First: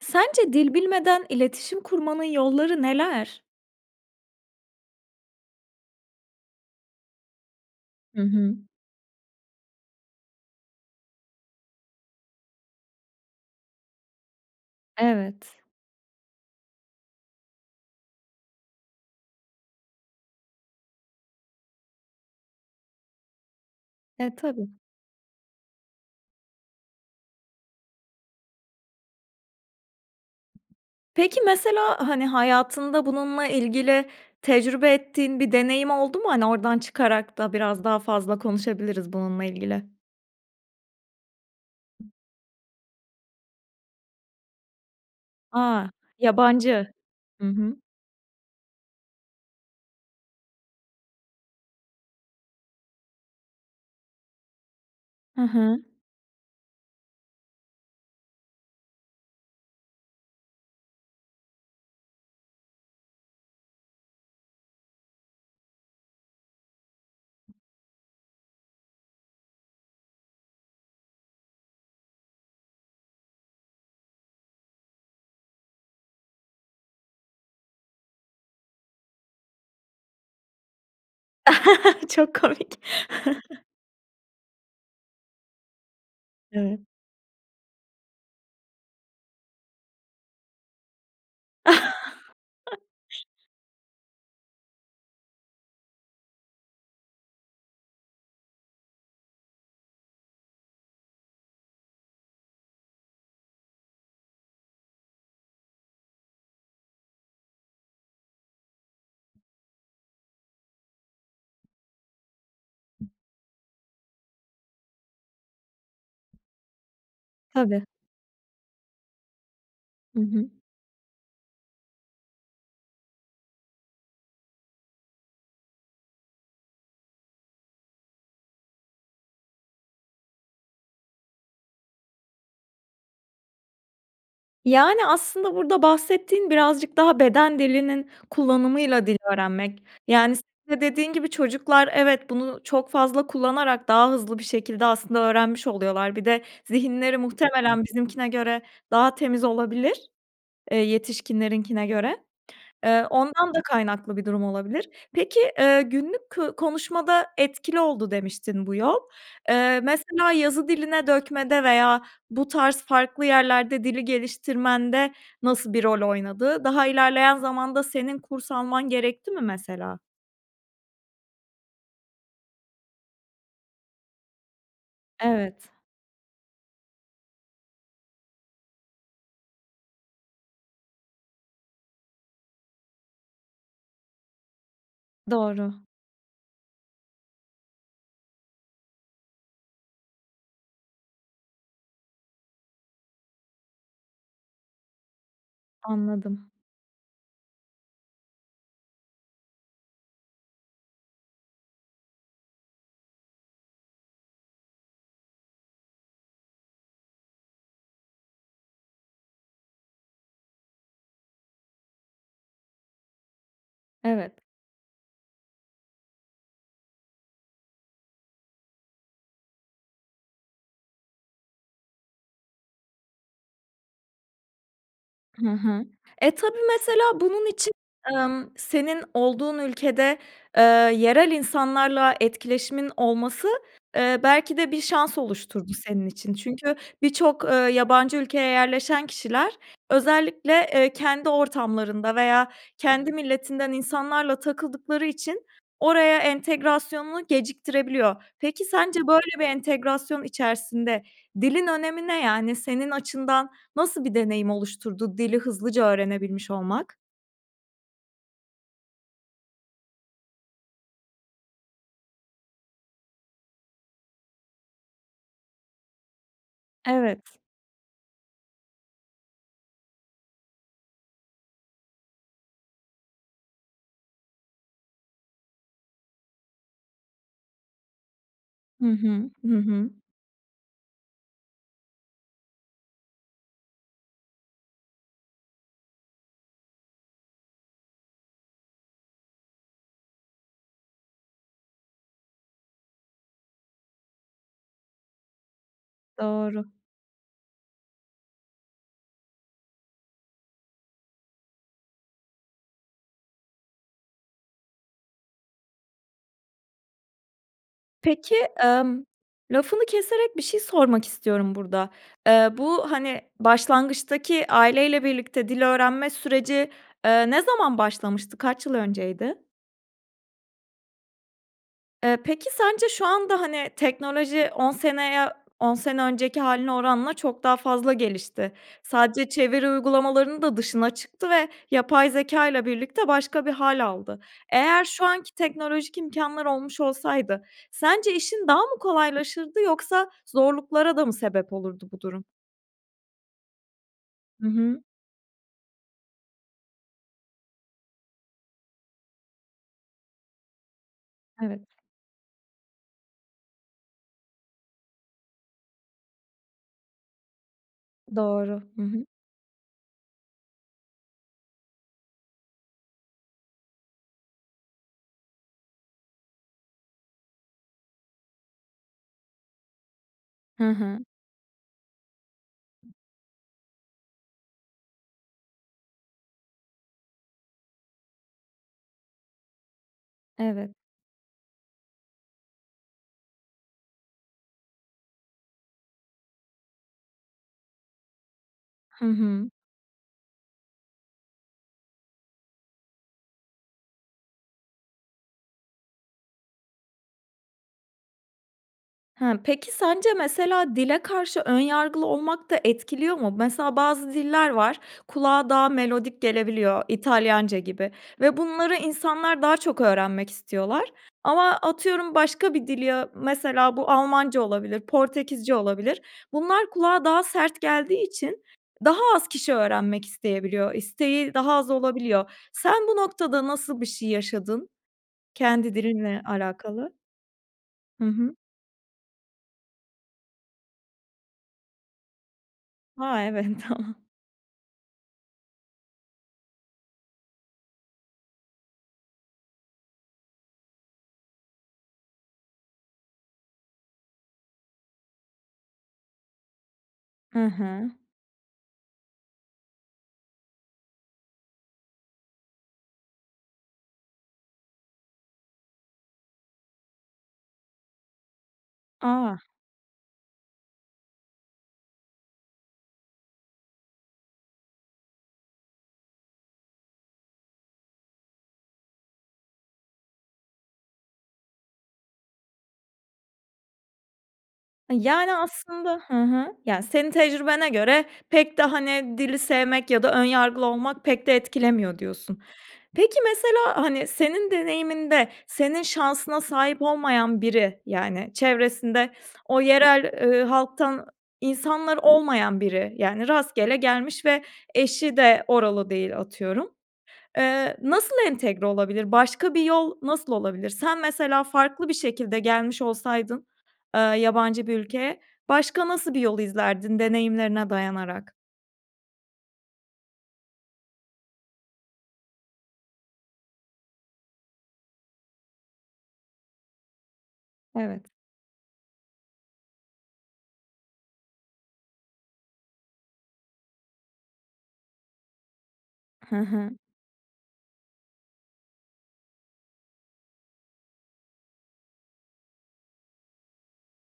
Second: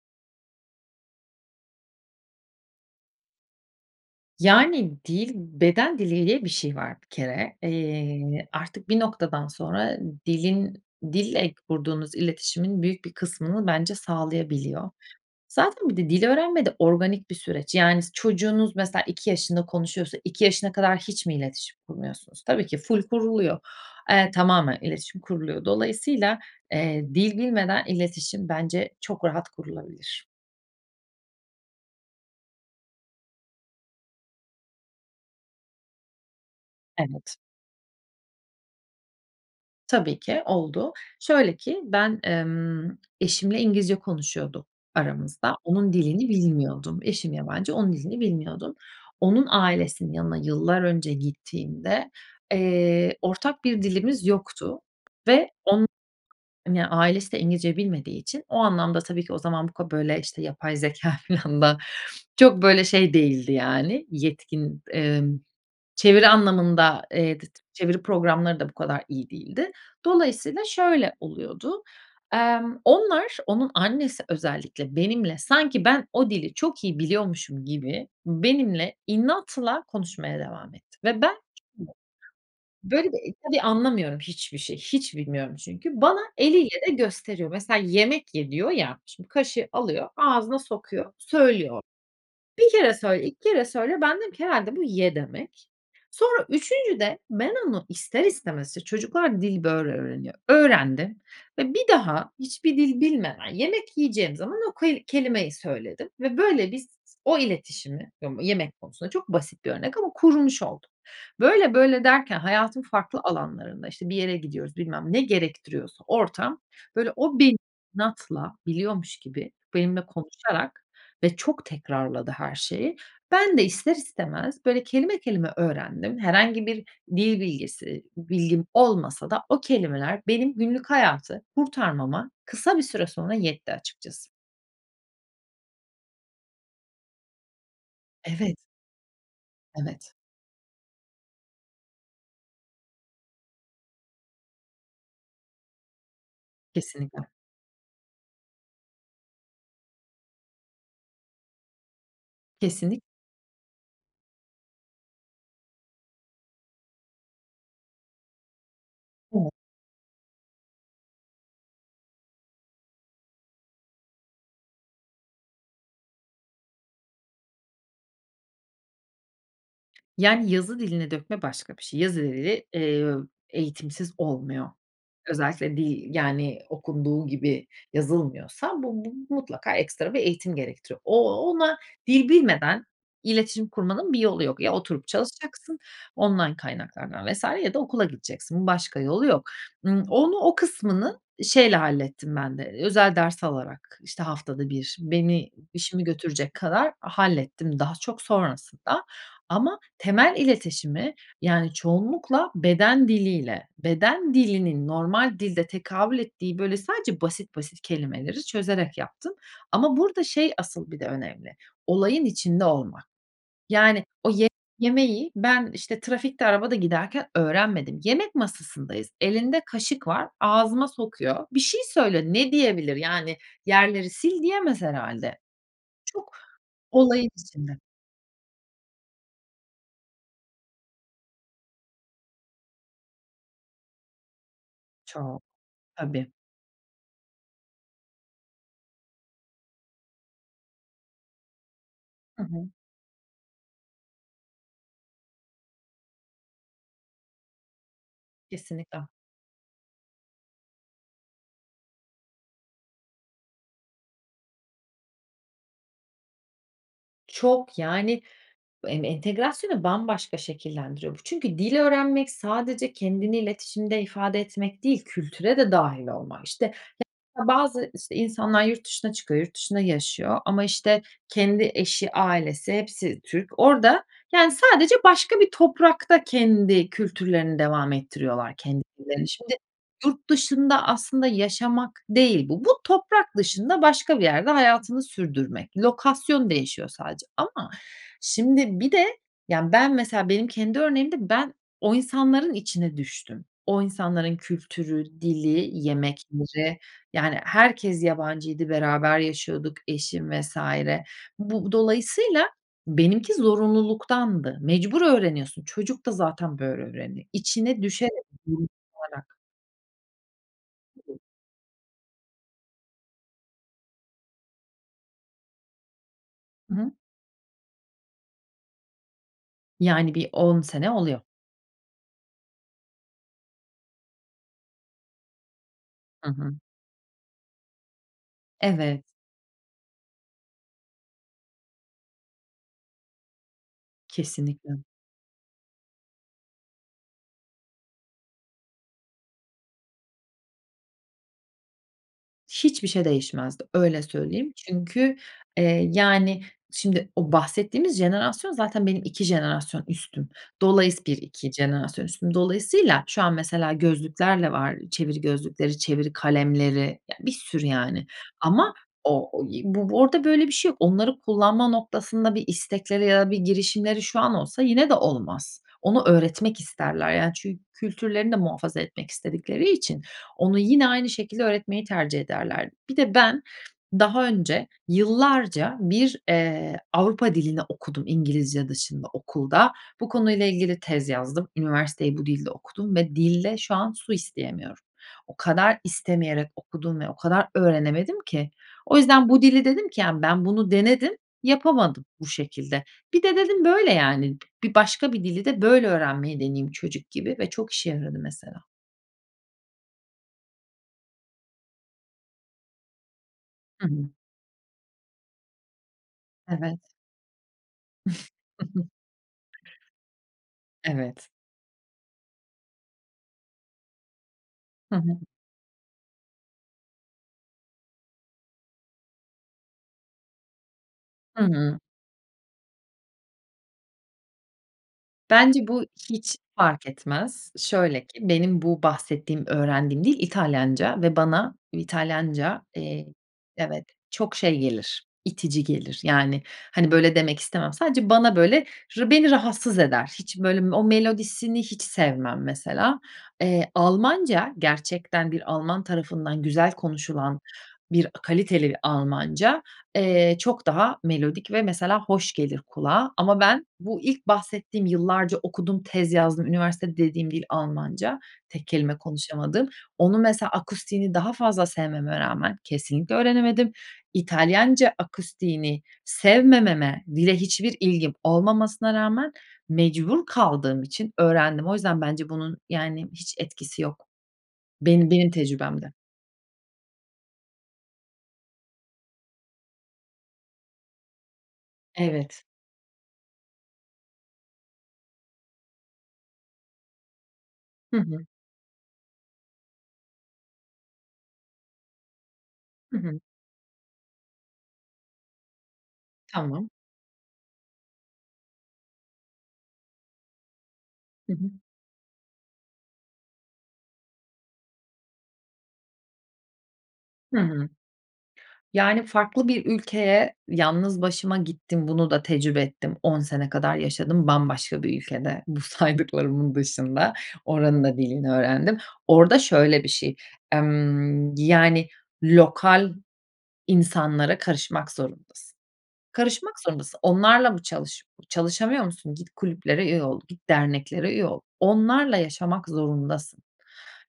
Sence dil bilmeden iletişim kurmanın yolları neler? Yani dil, beden dili diye bir şey var bir kere. Hı Eee, hı. artık bir noktadan sonra dilin, dille kurduğunuz iletişimin büyük bir kısmını bence sağlayabiliyor. Evet. Zaten bir de dil öğrenme de organik bir süreç. Yani s çocuğunuz mesela 2 yaşında konuşuyorsa. 2 yaşına kadar hiç mi iletişim kurmuyorsunuz? Tabii ki ful kuruluyor. Eee, E, tabii. tamamen iletişim kuruluyor. Dolayısıyla, eee, dil bilmeden iletişim bence çok rahat kurulabilir. Peki mesela hani hayatında bununla ilgili tecrübe ettiğin bir deneyim oldu mu? Hani oradan Evet. çıkarak da biraz daha fazla konuşabiliriz bununla ilgili. Tabii ki oldu. Şöyle ki ben, emm, eşimle İngilizce konuşuyorduk aramızda. A! Onun dilini Yabancı. bilmiyordum. Eşim Hı yabancı, hı. onun dilini bilmiyordum. Onun ailesinin yanına yıllar önce gittiğimde, eee, ortak bir dilimiz yoktu Hı ve hı. on ya ailesi de İngilizce bilmediği için o anlamda tabii ki o zaman bu ka böyle işte yapay zekâ filan da çok böyle şey değildi yani yetkin. Emm, çeviri anlamında, eee, dıt çeviri programları da bu kadar iyi değildi. Dolayısıyla şöyle oluyordu: Emm, onlar, onun annesi özellikle benimle, sanki ben o dili çok iyi biliyormuşum gibi benimle inatla konuşmaya devam etti ve ben [unintelligible] Çok komik. Böyle bir tabii anlamıyorum hiçbir şey, hiç bilmiyorum çünkü. Bana Evet. eliyle de gösteriyor. Mesela yemek ye diyor ya. Şimdi kaşığı alıyor. Ağzına sokuyor. Söylüyor. 1 kere söyle, 2 kere söyle, ben dedim ki herhâlde bu "Ye!" demek. Sonra üçüncüde, ben onu ister istemez, işte çocuklar dil böyle öğreniyor. Öğrendim ve bir daha hiçbir dil bilmeden yemek yiyeceğim zaman o ku kelimeyi söyledim ve böyle biz o iletişimi ım yemek konusunda çok basit bir örnek ama kurmuş olduk. Böyle, böyle derken hayatın farklı alanlarında, işte, bir yere gidiyoruz bilmem ne gerektiriyorsa ortam, böyle o benim Tabii. inatla biliyormuş gibi, benimle Hı hı. konuşarak ve çok tekrarladı her şeyi. Ben de ister istemez böyle kelime, kelime öğrendim. Herhangi bir dil bilgisi, bilgim olmasa da o kelimeler benim günlük hayatı kurtarmama kısa bir süre sonra yetti açıkçası. Yani, aslında burada bahsettiğin birazcık daha beden dilinin Evet. kullanımıyla dil öğrenmek. Evet. Yani, senin de dediğin gibi, çocuklar evet bunu çok fazla kullanarak daha hızlı bir şekilde aslında öğrenmiş oluyorlar. Bir de zihinleri Kesinlikle. muhtemelen bizimkine göre daha temiz olabilir. Eee, yetişkinlerinkine göre. Kesinlik Iıı, ondan da kaynaklı bir durum olabilir. Peki, ııı, günlük kı konuşmada etkili oldu, demiştin, bu yol. Evet. Eee, mesela yazı diline dökmede veya bu tarz farklı yerlerde dili geliştirmende nasıl bir rol oynadı? Daha ilerleyen zamanda senin kurs alman gerekti mi mesela? Yani, yazı dilini dökme başka bir şey. Yazı dili, ııı, eğitimsiz olmuyor. Evet. Özellikle dil, yani, okunduğu gibi yazılmıyorsa bu bu mutlaka ekstra bir eğitim gerektiriyor. O ona dil bilmeden iletişim kurmanın bir yolu yok. Ya oturup Doğru. çalışacaksın, online kaynaklardan vs. ya da okula gideceksin, başka yolu yok. Imm, onu, o kısmını şeyle hallettim ben de, ııı, özel ders alarak, işte, haftada 1, beni işimi Anladım. götürecek kadar hallettim daha çok sonrasında. Ama temel iletişimi, yani, çoğunlukla beden diliyle, beden dilinin normal dilde tekabül ettiği böyle sadece basit basit kelimeleri çözerek yaptım. Ama burada, şey, asıl bir de önemli, olayın içinde olmak. Yani, o Evet. ye yemeği ben, işte, trafikte, arabada giderken öğrenmedim. Yemek masasındayız, elinde kaşık var, ağzıma sokuyor. Bir şey söylüyor, ne diyebilir, yani? "Yerleri sil." diyemez herhâlde, Hı hı. E, çok tabii mesela olayın bunun için, içinde. ımm, senin olduğun ülkede, eee, yerel insanlarla etkileşimin olması, ııı, belki de bir şans Çok. oluşturdu senin Tabii. için. Çünkü birçok, ııı, yabancı ülkeye yerleşen kişiler özellikle, eee, kendi ortamlarında Hı veya hı. kendi milletinden insanlarla takıldıkları için oraya entegrasyonunu geciktirebiliyor. Peki, sence Kesinlikle. böyle bir entegrasyon içerisinde dilin önemi ne? Yani senin açından nasıl bir deneyim oluşturdu dili hızlıca öğrenebilmiş olmak? Çok, yani, bu m entegrasyonu bambaşka şekillendiriyor bu. Çünkü dil öğrenmek sadece kendini iletişimde ifade etmek değil, kültüre de dâhil olmak. İşte, [unintelligible] Evet. bazı, işte, insanlar yurt dışına çıkıyor, yurt dışında yaşıyor ama işte, kendi eşi, ailesi, hepsi Türk, orada, yani, sadece başka bir toprakta kendi kültürlerini devam ettiriyorlar, Hı kendilerini. hı, Şimdi, hı hı. yurt dışında aslında yaşamak değil bu. Bu toprak dışında, başka bir yerde hayatını sürdürmek. Lokasyon değişiyor sadece ama şimdi bir de yani, ben mesela benim kendi örneğimde ben o insanların içine düştüm. O insanların kültürü, dili, Doğru. yemekleri, yani, herkes yabancıydı, beraber yaşıyorduk, eşim vs. Bu dolayısıyla benimki zorunluluktandı. Mecbur öğreniyorsun. Çocuk da zaten böyle öğreniyor. İçine düşerek, Peki, [unintelligible] ımm, kalarak. lafını keserek bir şey sormak [unintelligible] istiyorum burada. Eee, bu, hani, başlangıçtaki aileyle birlikte dil öğrenme süreci, Hı hı. eee, ne zaman başlamıştı? Kaç yıl önceydi? Yani, bir 10 sene oluyor. Iıı, peki sence şu anda hani teknoloji 10 seneye, 10 sene Hı önceki hı. hâline oranla çok daha fazla gelişti. Evet. Sadece çeviri uygulamalarının da dışına çıktı ve yapay zekâyla birlikte başka bir hâl aldı. Kesinlikle. Eğer şu anki teknolojik imkânlar olmuş olsaydı sence işin daha mı kolaylaşırdı yoksa zorluklara da mı sebep olurdu bu durum? Hiçbir şey değişmezdi, öyle Hı söyleyeyim. hı. Çünkü, eee, yani şimdi o bahsettiğimiz jenerasyon zaten benim 2 jenerasyon üstüm. Dolayıs 1-2 Evet. jenerasyon üstüm. Dolayısıyla şu an mesela gözlüklerle var, çeviri gözlükleri, çeviri kalemleri, ya bir sürü yani Doğru. ama Hı hı. o o y bu orada böyle bir şey yok. Onları kullanma noktasında bir istekleri ya da bir girişimleri şu an olsa yine de olmaz. Onu öğretmek isterler yani çün kültürlerini de muhafaza etmek istedikleri için onu Hı yine hı. aynı şekilde öğretmeyi tercih ederlerdi. Bir de ben daha önce, yıllarca bir, ııı, Avrupa dilini okudum İngilizce dışında okulda. Bu konuyla Evet. ilgili tez yazdım. Üniversiteyi bu dilde okudum ve dilde şu an su isteyemiyorum. O kadar istemeyerek okudum ve o kadar öğrenemedim ki. O Hı yüzden bu hı. dili dedim ki yani ben bunu denedim, yapamadım bu şekilde. Bir de, dedim, böyle yani, bi bir başka bir dili de böyle öğrenmeyi deneyeyim çocuk gibi ve çok işe yaradı mesela. Hıı. Peki, sence mesela dile karşı ön yargılı olmak da etkiliyor mu? Mesela Hı hı. bazı diller var, kulağa daha melodik Evet. gelebiliyor. İtalyanca gibi ve bunları insanlar daha çok öğrenmek istiyorlar. Evet. Ama atıyorum başka bir dili ya, mesela bu Almanca olabilir, Hı hı. Portekizce olabilir. Bunlar kulağa daha sert geldiği için daha az kişi öğrenmek isteyebiliyor. İsteği Hı daha az hı. olabiliyor. Sen bu noktada nasıl bir şey yaşadın Bence kendi bu dilinle hiç fark alakalı? etmez. Şöyle Hı ki hı. benim bu bahsettiğim, öğrendiğim dil İtalyanca ve bana İtalyanca, eee, Ha, evet. evet çok, şey, gelir, itici gelir. Yani, hani, böyle demek istemem. Sadece bana böyle r beni rahatsız eder. Hiç böyle o melodisini hiç sevmem mesela. Eee, Almanca gerçekten bir Alman tarafından güzel konuşulan Hı hı. bir a kaliteli Almanca, eee, çok daha melodik ve mesela hoş gelir kulağa. Ama ben bu ilk bahsettiğim yıllarca okudum, tez yazdım, "Üniversitede..." dediğim dil, Almanca, tek kelime A. konuşamadığım... Onu, mesela akustiğini daha fazla sevmeme rağmen kesinlikle öğrenemedim. İtalyanca akustiğini sevmememe, dile hiçbir ilgim olmamasına rağmen, mecbur kaldığım için öğrendim. O yüzden bence bunun, yani, hiç etkisi yok, Iıı, benim benim yani, tecrübemde. aslında hı hı. Ya, senin tecrübene göre pek de, hani, "Dili sevmek ya da ön yargılı olmak pek de etkilemiyor." diyorsun. Evet. Peki, mesela, hani, senin deneyiminde senin şansına sahip olmayan biri, Hı hı. yani, çevresinde o yerel eee, halktan insanlar olmayan biri. Hı hı. Yani, rastgele gelmiş ve eşi de oralı değil, Tamam. atıyorum. Eee, nasıl entegre olabilir? Başka bir yol nasıl olabilir? Sen Hı mesela hı. farklı bir şekilde gelmiş olsaydın, eee, yabancı bir ülkeye, başka nasıl bir yol izlerdin Hımm. deneyimlerine dayanarak? Yani, farklı bir ülkeye yalnız başıma gittim. Bunu da tecrübe ettim. 10 sene kadar yaşadım. Bambaşka bir ülkede bu saydıklarımın dışında. Oranın da Evet. dilini öğrendim. Orada şöyle bir şey, emm, yani, lokal insanlara karışmak zorundasın. Hı Karışmak hı. zorundasın. Onlarla mı çalış çalışamıyor musun? Git, kulüplere üye ol, git, derneklere üye ol. Onlarla yaşamak zorundasın.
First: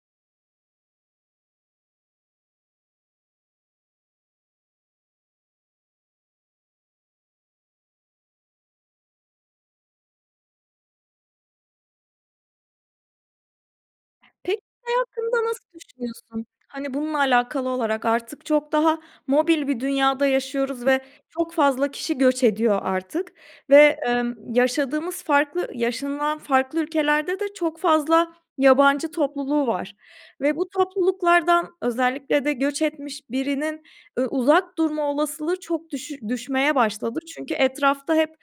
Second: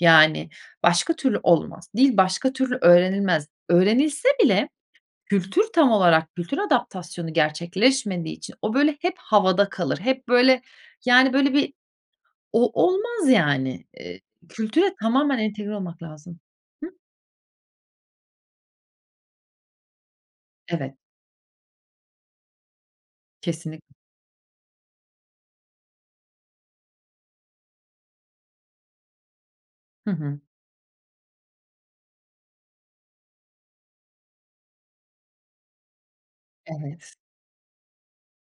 Yani, başka türlü olmaz. Dil başka türlü öğrenilmez. Öğrenilse bile kültür tam olarak kültür adaptasyonu gerçekleşmediği için o, böyle, hep havada kalır. Hep böyle, yani, böyle, bir o, olmaz yani. Eee, Pek kültüre [unintelligible] tamamen hakkında nasıl entegre olmak lazım. düşünüyorsun? Hıı. Hani, bununla alakalı olarak artık çok daha mobil bir dünyada yaşıyoruz Evet. ve çok fazla kişi göç ediyor artık Kesinlikle. ve, emm, yaşadığımız farklı yaşanılan farklı ülkelerde de çok fazla yabancı topluluğu var Hı hı. ve bu topluluklardan özellikle de göç etmiş birinin, ııı, uzak durma olasılığı çok düşü düşmeye Evet. başladı. Çünkü etrafta hep,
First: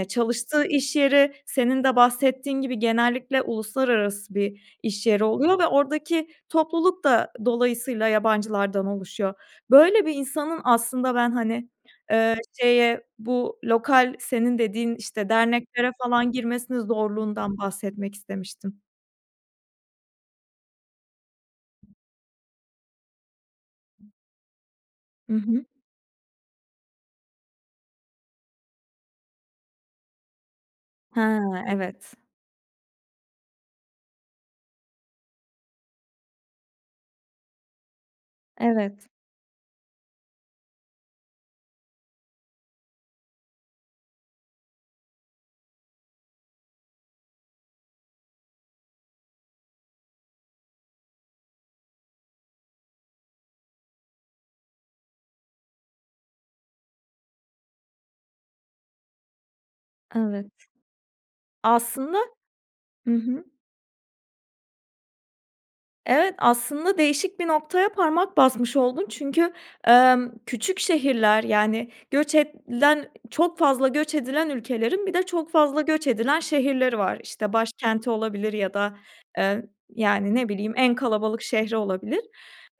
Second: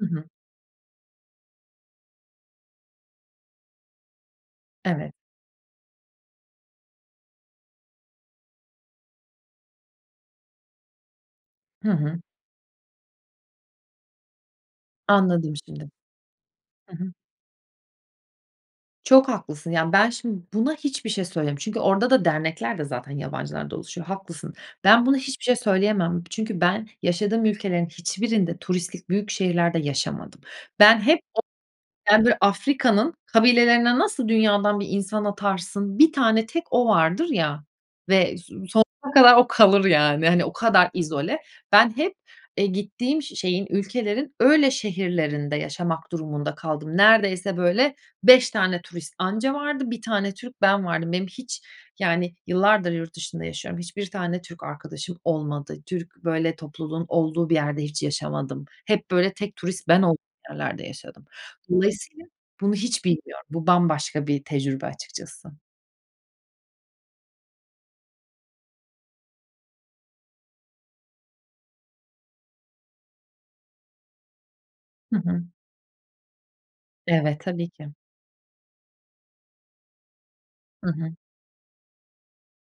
Hı hı. çalıştığı iş yeri, senin de bahsettiğin gibi, genellikle uluslararası bir iş Evet. yeri oluyor ve oradaki topluluk da dolayısıyla yabancılardan oluşuyor. Böyle bir insanın aslında ben, hani, Hı hı. eee, şeye bu lokal, senin dediğin, işte, Anladım derneklere şimdi. falan girmesinin Hı hı. zorluğundan bahsetmek istemiştim. Çok haklısın. Yani, ben şimdi buna hiçbir şey söylem Çünkü orada da dernekler de zaten yabancılardan oluşuyor, haklısın. Ben buna Hı hiçbir bir şey hı. söyleyemem. Çünkü ben yaşadığım ülkelerin hiçbirinde turistik büyük şehirlerde yaşamadım. Ben hep He, o evet. böyle Afrika'nın kabilelerine nasıl dünyadan bir insan atarsın, 1 tane tek o vardır ya ve so Evet. sonuna kadar o kalır, yani, hani, o kadar izole. Ben hep, eee, gittiğim, şeyin, ülkelerin öyle şehirlerinde yaşamak durumunda kaldım. Neredeyse böyle 5 tane turist anca vardı. 1 tane Türk ben vardım. Benim hiç, yani, yıllardır yurt dışında yaşıyorum. Hiçbir tane Türk arkadaşım olmadı. Türk böyle topluluğun olduğu bir yerde hiç yaşamadım. Hep böyle tek turist ben olduğum Evet. yerlerde yaşadım. Aslında Dolayısıyla bunu hiç Hı hı. bilmiyorum. Bu bambaşka bir tecrübe açıkçası. Evet. Aslında değişik bir noktaya parmak basmış oldun çünkü, emm, küçük şehirler, yani, göç edilen çok fazla göç edilen ülkelerin bir Hı de hı. çok fazla göç edilen şehirleri var. Evet, İşte, tabii ki. başkenti olabilir ya da, eee, yani, ne bileyim, Hı en hı. kalabalık şehri olabilir.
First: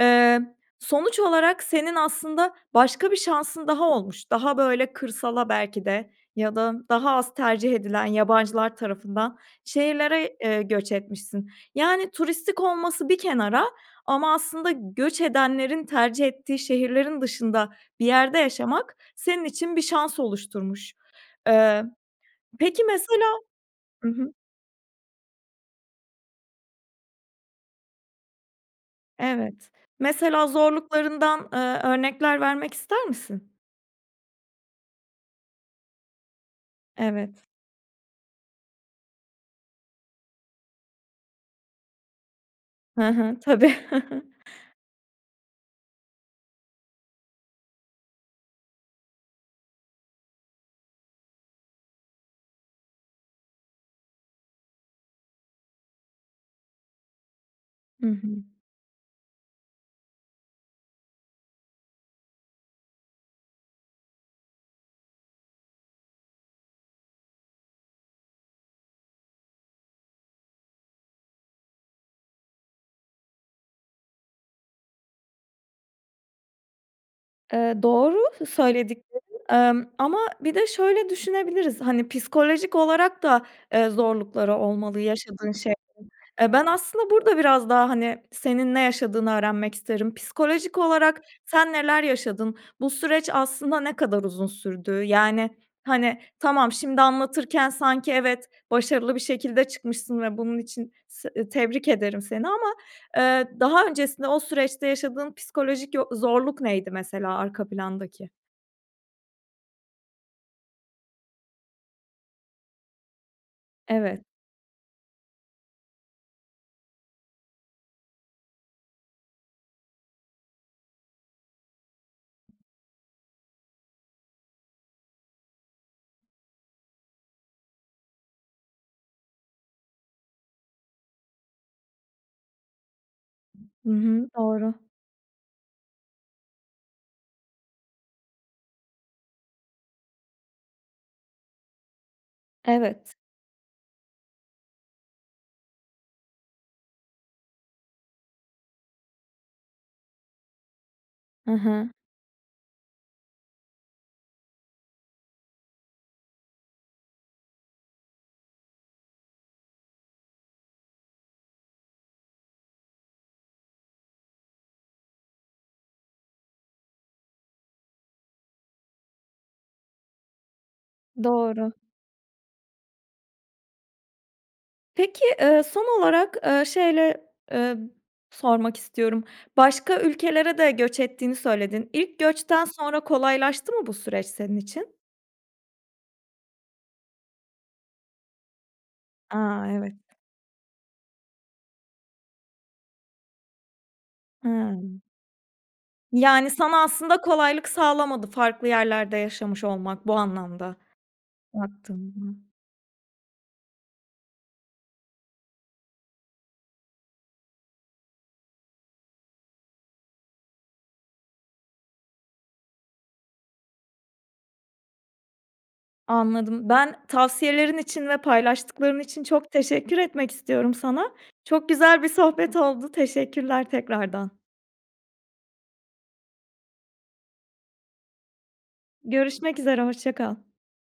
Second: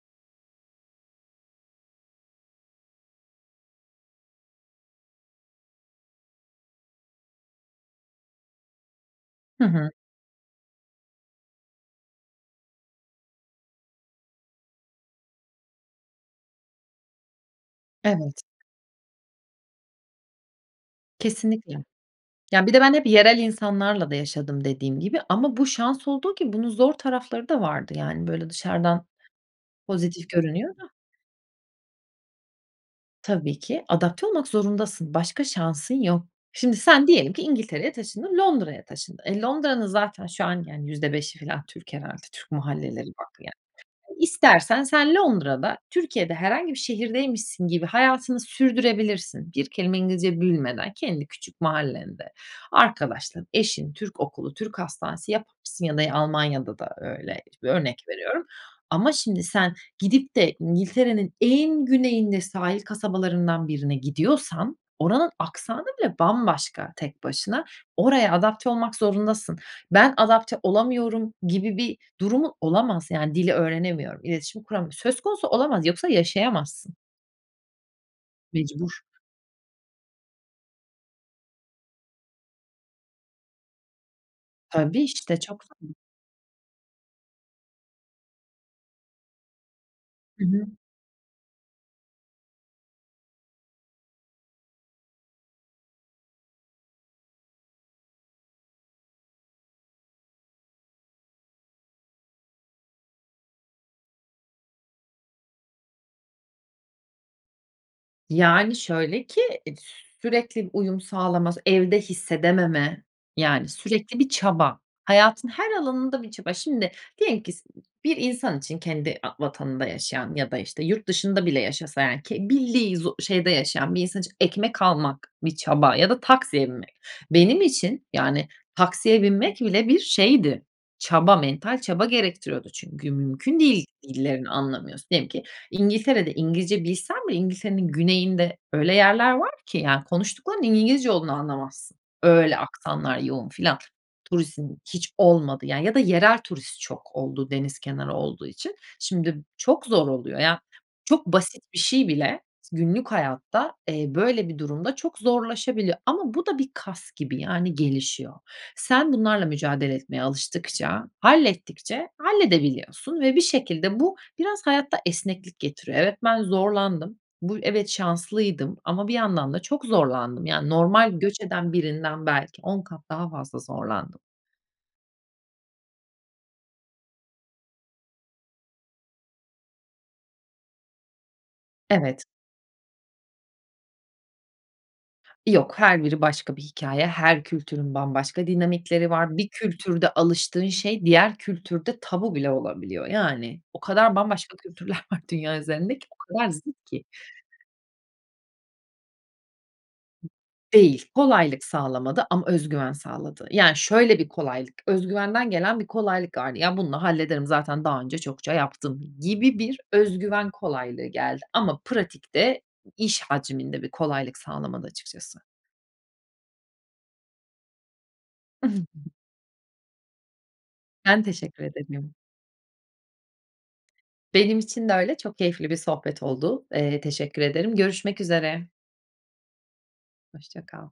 Eee, sonuç olarak senin aslında başka bir şansın daha olmuş. Daha, böyle, kırsala belki de ya da daha az tercih edilen yabancılar tarafından Hı hı. şehirlere, eee, göç etmişsin. Yani, turistik olması bir kenara, ama aslında göç edenlerin tercih ettiği şehirlerin dışında bir yerde Evet. yaşamak. Senin için bir şans oluşturmuş. Kesinlikle. Eee, Ya, bir de peki ben hep mesela yerel Hı insanlarla da hı. yaşadım, dediğim gibi. Ama bu şans olduğu gibi, bunun zor tarafları da vardı. Yani böyle dışarıdan Evet. pozitif Mesela görünüyor da. zorluklarından, ııı, örnekler vermek ister misin? Tabii ki adapte olmak zorundasın, başka şansın yok. Şimdi sen diyelim ki Evet. İngiltere'ye taşındın, Londra'ya taşındın. E, Londra'nın zaten şu an %5'i f alan Türk herhâlde, Türk mahalleleri Hı var hı, yani. tabii. İstersen sen Londra'da Türkiye'de herhangi bir şehirdeymişsin gibi hayatını sürdürebilirsin. Bir kelime İngilizce bilmeden. Kendi küçük mahallende, arkadaşlar, eşin, Türk okulu, Türk hastanesi yaparsın ya da Almanya'da da öyle, örnek Hı hı. veriyorum. Ama şimdi sen gidip de İngiltere'nin en güneyinde sahil kasabalarından birine gidiyorsan. Oranın aksanı bile bambaşka tek başına, oraya adapte olmak zorundasın. Ben adapte olamıyorum gibi bir durumun olamaz. Yani, dil öğrenemiyorum. İletişim kuramıyorum. Söz konusu olamaz, yoksa yaşayamazsın. Eee, doğru Mecbur. söylediklerin, emm, ama bir de şöyle düşünebiliriz, hani, psikolojik olarak da, eee, zorlukları olmalı Tabii, işte, yaşadığın çok zor şeylerin. [unintelligible] Ben aslında burada biraz daha, hani, senin ne yaşadığını öğrenmek isterim. Hı hı. Psikolojik olarak sen neler yaşadın? Bu süreç aslında ne kadar uzun sürdü? Yani, hani, tamam, şimdi anlatırken sanki evet, başarılı bir şekilde çıkmışsın ve bunun için s tebrik ederim seni ama, eee, daha öncesinde o süreçte yaşadığın psikolojik yo zorluk neydi mesela arka plandaki? Yani, şöyle ki ed sü sürekli uyum sağlaması, evde hissedememe, yani, sürekli Evet. bir çaba, hayatın her alanında bir çaba. Şimdi, diyelim ki s ı ı bir insan için kendi a vatanında yaşayan ya da, işte, yurt dışında bile yaşasa, yani, ki bildiği zo şeyde yaşayan bir insan için ekmek almak bir çaba ya da taksiye binmek. Benim için, yani, taksiye binmek bile bir şeydi, çaba, mental çaba gerektiriyordu çünkü mümkün değil Hı hı. dillerini Doğru. anlamıyorsun. Diyelim ki İngiltere'de İngilizce bilsen bile İngiltere'nin güneyinde öyle yerler var ki, yani, konuştuklarının İngilizce olduğunu anlamazsın. Öyle Evet. aksanlar yoğun filan. Turistin hiç olmadığı ya da yerel turist çok olduğu deniz kenarı olduğu için. Şimdi m çok zor oluyor. Ya, çok Hı basit bir hı. şey bile günlük hayatta, eee, böyle bir durumda çok zorlaşabiliyor ama bu da bir kas gibi yani gelişiyor. Sen bunlarla mücadele etmeye alıştıkça, hallettikçe halledebiliyorsun ve bir şekilde bu biraz hayatta esneklik getiriyor. Evet, ben zorlandım. Bu y evet şanslıydım ama bir yandan da çok zorlandım. Yani, normal göç eden Doğru. birinden belki 10 kat daha fazla zorlandım. Peki, eee, son olarak, eee, şeyle, emm, sormak istiyorum. Başka ülkelere de göç ettiğini söyledin. İlk Evet. göçten sonra kolaylaştı mı bu süreç senin için? Yok. Her biri başka bir hikâye, her kültürün bambaşka dinamikleri var. Bir A, evet. kültürde alıştığın şey diğer kültürde tabu bile olabiliyor. Yani, o kadar bambaşka kültürler Ha. var dünya üzerindeki, o kadar Yani, sana zıt ki. aslında kolaylık sağlamadı farklı yerlerde yaşamış olmak bu anlamda Değil, kolaylık sağlamadı ama baktığında. öz güven sağladı. Yani, şöyle bir kolaylık: Öz güvenden gelen bir kolaylık vardı; "Ya, bununla hallederim, zaten daha önce çokça yaptım." gibi bir öz güven kolaylığı geldi ama pratikte iş hacminde bir kolaylık sağlamadı açıkçası. Anladım. Ben tavsiyelerin için ve I hı. paylaştıkların için çok teşekkür etmek istiyorum sana. Ben teşekkür Çok güzel bir ederim. sohbet oldu. Teşekkürler tekrardan. Benim için de öyle. Çok keyifli bir sohbet oldu. Eee, teşekkür ederim. Görüşmek üzere. Görüşmek üzere. Hoşça kal. Hoşça kal.